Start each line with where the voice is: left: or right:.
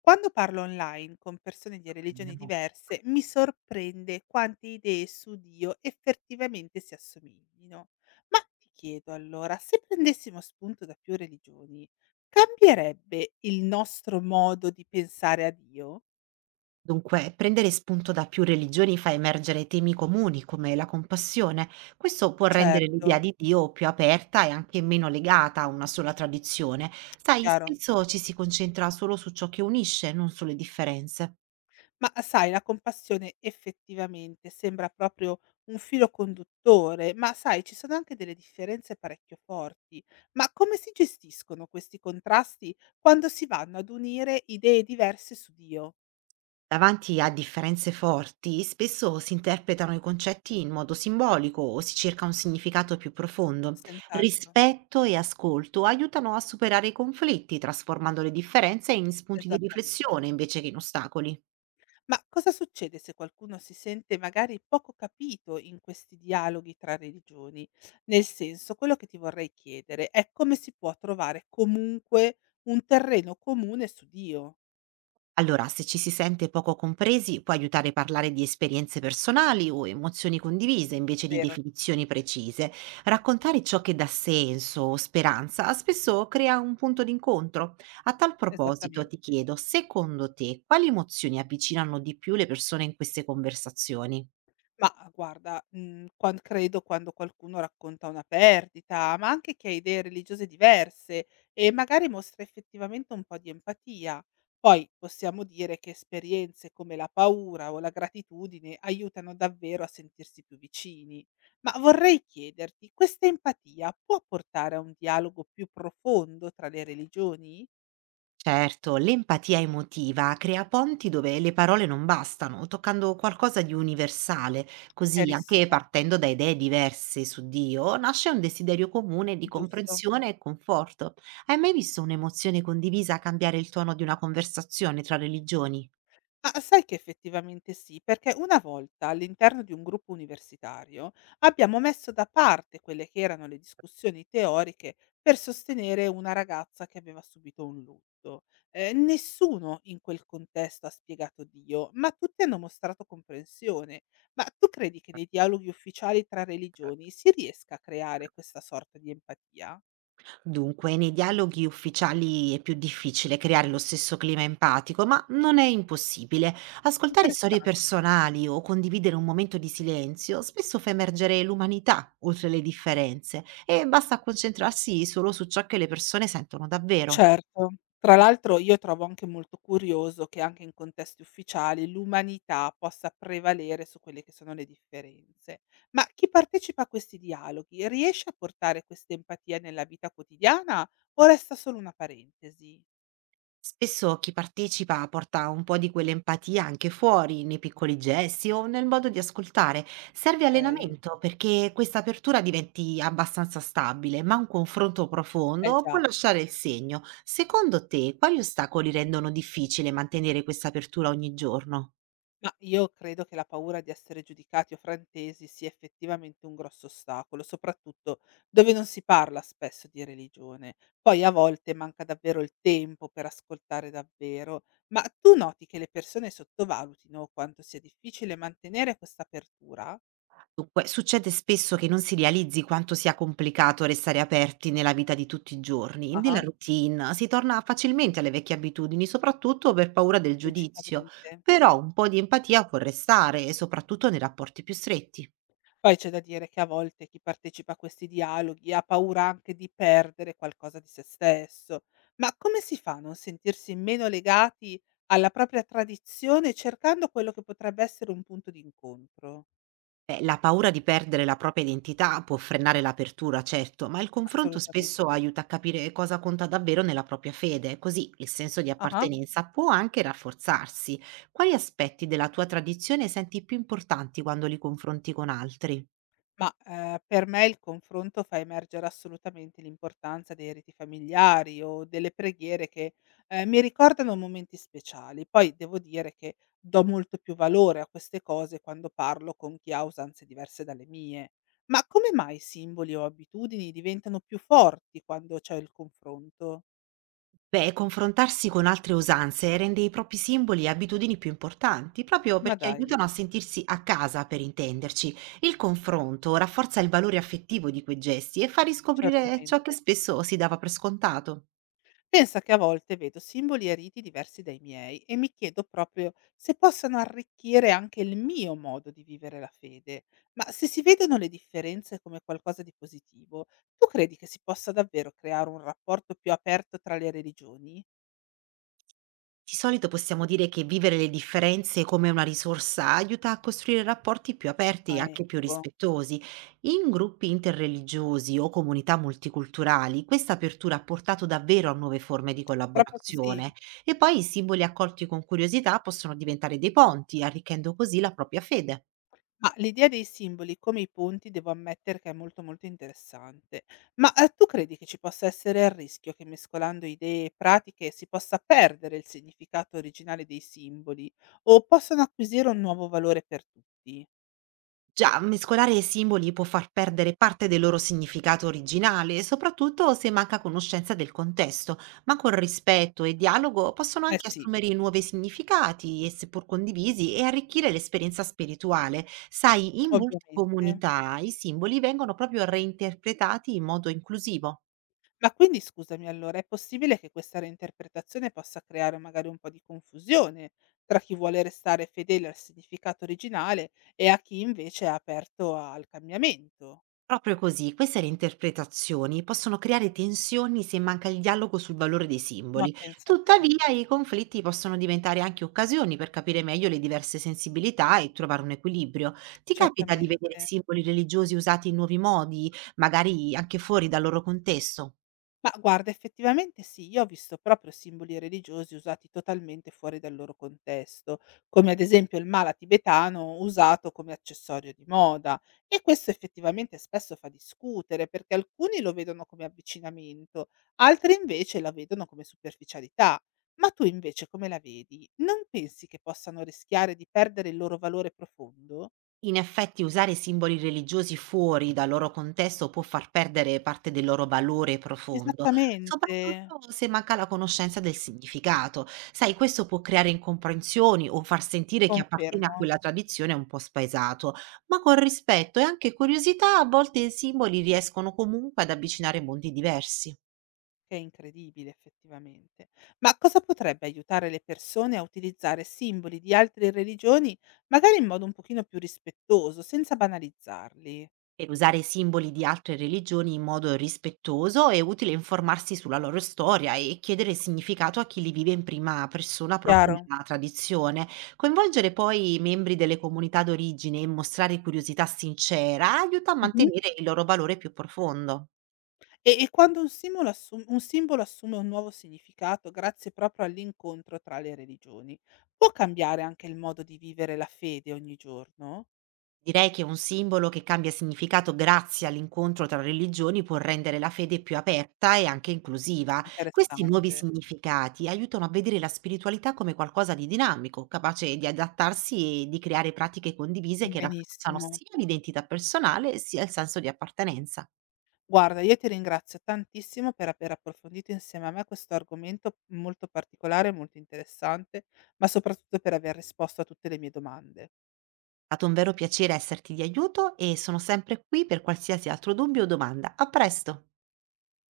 left: Quando parlo online con persone di religioni diverse, mi sorprende quante idee su Dio effettivamente si assomiglino. Ma ti chiedo allora, se prendessimo spunto da più religioni, cambierebbe il nostro modo di pensare a Dio?
right: Dunque, prendere spunto da più religioni fa emergere temi comuni come la compassione. Questo può rendere
left: Certo,
right: l'idea di Dio più aperta e anche meno legata a una sola tradizione. Sai,
left: chiaro.
right: spesso ci si concentra solo su ciò che unisce, non sulle differenze.
left: Ma sai, la compassione effettivamente sembra proprio un filo conduttore, ma sai, ci sono anche delle differenze parecchio forti. Ma come si gestiscono questi contrasti quando si vanno ad unire idee diverse su Dio?
right: Davanti a differenze forti, spesso si interpretano i concetti in modo simbolico o si cerca un significato più profondo.
left: Senz'altro,
right: Rispetto e ascolto aiutano a superare i conflitti, trasformando le differenze in spunti di
left: esattamente.
right: riflessione invece che in ostacoli.
left: Ma cosa succede se qualcuno si sente magari poco capito in questi dialoghi tra religioni? Nel senso, quello che ti vorrei chiedere è come si può trovare comunque un terreno comune su Dio,
right: Allora, se ci si sente poco compresi, può aiutare a parlare di esperienze personali o emozioni condivise invece di
left: vero?
right: definizioni precise. Raccontare ciò che dà senso o speranza spesso crea un punto d'incontro. A tal proposito, ti
left: Esattamente.
right: chiedo, secondo te, quali emozioni avvicinano di più le persone in queste conversazioni?
left: Ma guarda, quan credo quando qualcuno racconta una perdita, ma anche chi ha idee religiose diverse e magari mostra effettivamente un po' di empatia. Poi possiamo dire che esperienze come la paura o la gratitudine aiutano davvero a sentirsi più vicini. Ma vorrei chiederti, questa empatia può portare a un dialogo più profondo tra le religioni?
right: Certo, l'empatia emotiva crea ponti dove le parole non bastano, toccando qualcosa di universale, così anche
left: Chiarissimo,
right: partendo da idee diverse su Dio, nasce un desiderio comune di
left: giusto.
right: comprensione e conforto. Hai mai visto un'emozione condivisa cambiare il tono di una conversazione tra religioni?
left: Ma sai che effettivamente sì, perché una volta all'interno di un gruppo universitario abbiamo messo da parte quelle che erano le discussioni teoriche per sostenere una ragazza che aveva subito un lutto. Nessuno in quel contesto ha spiegato Dio, ma tutti hanno mostrato comprensione. Ma tu credi che nei dialoghi ufficiali tra religioni si riesca a creare questa sorta di empatia?
right: Dunque, nei dialoghi ufficiali è più difficile creare lo stesso clima empatico, ma non è impossibile. Ascoltare storie
left: Interessante.
right: personali o condividere un momento di silenzio spesso fa emergere l'umanità oltre le differenze e basta concentrarsi solo su ciò che le persone sentono davvero.
left: Certo. Tra l'altro io trovo anche molto curioso che anche in contesti ufficiali l'umanità possa prevalere su quelle che sono le differenze. Ma chi partecipa a questi dialoghi riesce a portare questa empatia nella vita quotidiana o resta solo una parentesi?
right: Spesso chi partecipa porta un po' di quell'empatia anche fuori, nei piccoli gesti o nel modo di ascoltare. Serve
left: Okay.
right: allenamento perché questa apertura diventi abbastanza stabile, ma un confronto
left: Eh
right: profondo può
left: già.
right: lasciare il segno. Secondo te, quali ostacoli rendono difficile mantenere questa apertura ogni giorno?
left: Ma io credo che la paura di essere giudicati o frantesi sia effettivamente un grosso ostacolo, soprattutto dove non si parla spesso di religione. Poi a volte manca davvero il tempo per ascoltare davvero, ma tu noti che le persone sottovalutino quanto sia difficile mantenere questa apertura?
right: Dunque, succede spesso che non si realizzi quanto sia complicato restare aperti nella vita di tutti i giorni. Nella
left: Ah-ah,
right: routine si torna facilmente alle vecchie abitudini, soprattutto per paura del giudizio,
left: logicamente.
right: però un po' di empatia può restare, soprattutto nei rapporti più stretti.
left: Poi c'è da dire che a volte chi partecipa a questi dialoghi ha paura anche di perdere qualcosa di se stesso. Ma come si fa a non sentirsi meno legati alla propria tradizione cercando quello che potrebbe essere un punto di incontro?
right: Beh, la paura di perdere la propria identità può frenare l'apertura, certo, ma il confronto
left: Assolutamente.
right: spesso aiuta a capire cosa conta davvero nella propria fede, così il senso di
left: Ah-ah.
right: appartenenza può anche rafforzarsi. Quali aspetti della tua tradizione senti più importanti quando li confronti con altri?
left: Ma, per me il confronto fa emergere assolutamente l'importanza dei riti familiari o delle preghiere che, mi ricordano momenti speciali. Poi devo dire che do molto più valore a queste cose quando parlo con chi ha usanze diverse dalle mie. Ma come mai simboli o abitudini diventano più forti quando c'è il confronto?
right: Beh, confrontarsi con altre usanze rende i propri simboli e abitudini più importanti, proprio
left: Ma
right: perché
left: dai,
right: aiutano a sentirsi a casa, per intenderci. Il confronto rafforza il valore affettivo di quei gesti e fa riscoprire ciò che
left: certamente.
right: spesso si dava per scontato.
left: Pensa che a volte vedo simboli e riti diversi dai miei e mi chiedo proprio se possano arricchire anche il mio modo di vivere la fede. Ma se si vedono le differenze come qualcosa di positivo, tu credi che si possa davvero creare un rapporto più aperto tra le religioni?
right: Di solito possiamo dire che vivere le differenze come una risorsa aiuta a costruire rapporti più aperti e
left: Ah,
right: anche più
left: ecco,
right: rispettosi. In gruppi interreligiosi o comunità multiculturali, questa apertura ha portato davvero a nuove forme di
left: proprio così.
right: collaborazione e poi i simboli accolti con curiosità possono diventare dei ponti, arricchendo così la propria fede.
left: Ma l'idea dei simboli come i ponti devo ammettere che è molto, molto interessante. Ma, tu credi che ci possa essere il rischio che mescolando idee e pratiche si possa perdere il significato originale dei simboli o possano acquisire un nuovo valore per tutti?
right: Già, mescolare i simboli può far perdere parte del loro significato originale, soprattutto se manca conoscenza del contesto, ma con rispetto e dialogo possono
left: Eh
right: anche
left: sì,
right: assumere nuovi significati, e seppur condivisi, e arricchire l'esperienza spirituale. Sai, in molte
left: ovviamente.
right: comunità i simboli vengono proprio reinterpretati in modo inclusivo.
left: Ma quindi scusami allora, è possibile che questa reinterpretazione possa creare magari un po' di confusione tra chi vuole restare fedele al significato originale e a chi invece è aperto al cambiamento?
right: Proprio così, queste reinterpretazioni possono creare tensioni se manca il dialogo sul valore dei
left: Ma
right: simboli.
left: pensa te.
right: Tuttavia, i conflitti possono diventare anche occasioni per capire meglio le diverse sensibilità e trovare un equilibrio. Ti capita di vedere
left: Certamente.
right: simboli religiosi usati in nuovi modi, magari anche fuori dal loro contesto?
left: Ma guarda, effettivamente sì, io ho visto proprio simboli religiosi usati totalmente fuori dal loro contesto, come ad esempio il mala tibetano usato come accessorio di moda. E questo effettivamente spesso fa discutere, perché alcuni lo vedono come avvicinamento, altri invece la vedono come superficialità. Ma tu invece come la vedi? Non pensi che possano rischiare di perdere il loro valore profondo?
right: In effetti usare simboli religiosi fuori dal loro contesto può far perdere parte del loro valore profondo,
left: Esattamente,
right: soprattutto se manca la conoscenza del significato. Sai, questo può creare incomprensioni o far sentire chi appartiene a
left: confermo.
right: quella tradizione un po' spaesato, ma con rispetto e anche curiosità a volte i simboli riescono comunque ad avvicinare mondi diversi.
left: Che è incredibile effettivamente. Ma cosa potrebbe aiutare le persone a utilizzare simboli di altre religioni, magari in modo un pochino più rispettoso, senza banalizzarli?
right: Per usare simboli di altre religioni in modo rispettoso è utile informarsi sulla loro storia e chiedere significato a chi li vive in prima persona proprio
left: Chiaro?
right: nella tradizione. Coinvolgere poi i membri delle comunità d'origine e mostrare curiosità sincera aiuta a
left: Mh-mh.
right: mantenere il loro valore più profondo.
left: E quando un simbolo assu un simbolo assume un nuovo significato grazie proprio all'incontro tra le religioni, può cambiare anche il modo di vivere la fede ogni giorno?
right: Direi che un simbolo che cambia significato grazie all'incontro tra religioni può rendere la fede più aperta e anche inclusiva. Questi nuovi
left: Interessante.
right: significati aiutano a vedere la spiritualità come qualcosa di dinamico, capace di adattarsi e di creare pratiche condivise che rafforzano
left: Benissimo.
right: sia l'identità personale sia il senso di appartenenza.
left: Guarda, io ti ringrazio tantissimo per aver approfondito insieme a me questo argomento molto particolare e molto interessante, ma soprattutto per aver risposto a tutte le mie domande.
right: È stato un vero piacere esserti di aiuto e sono sempre qui per qualsiasi altro dubbio o domanda. A presto!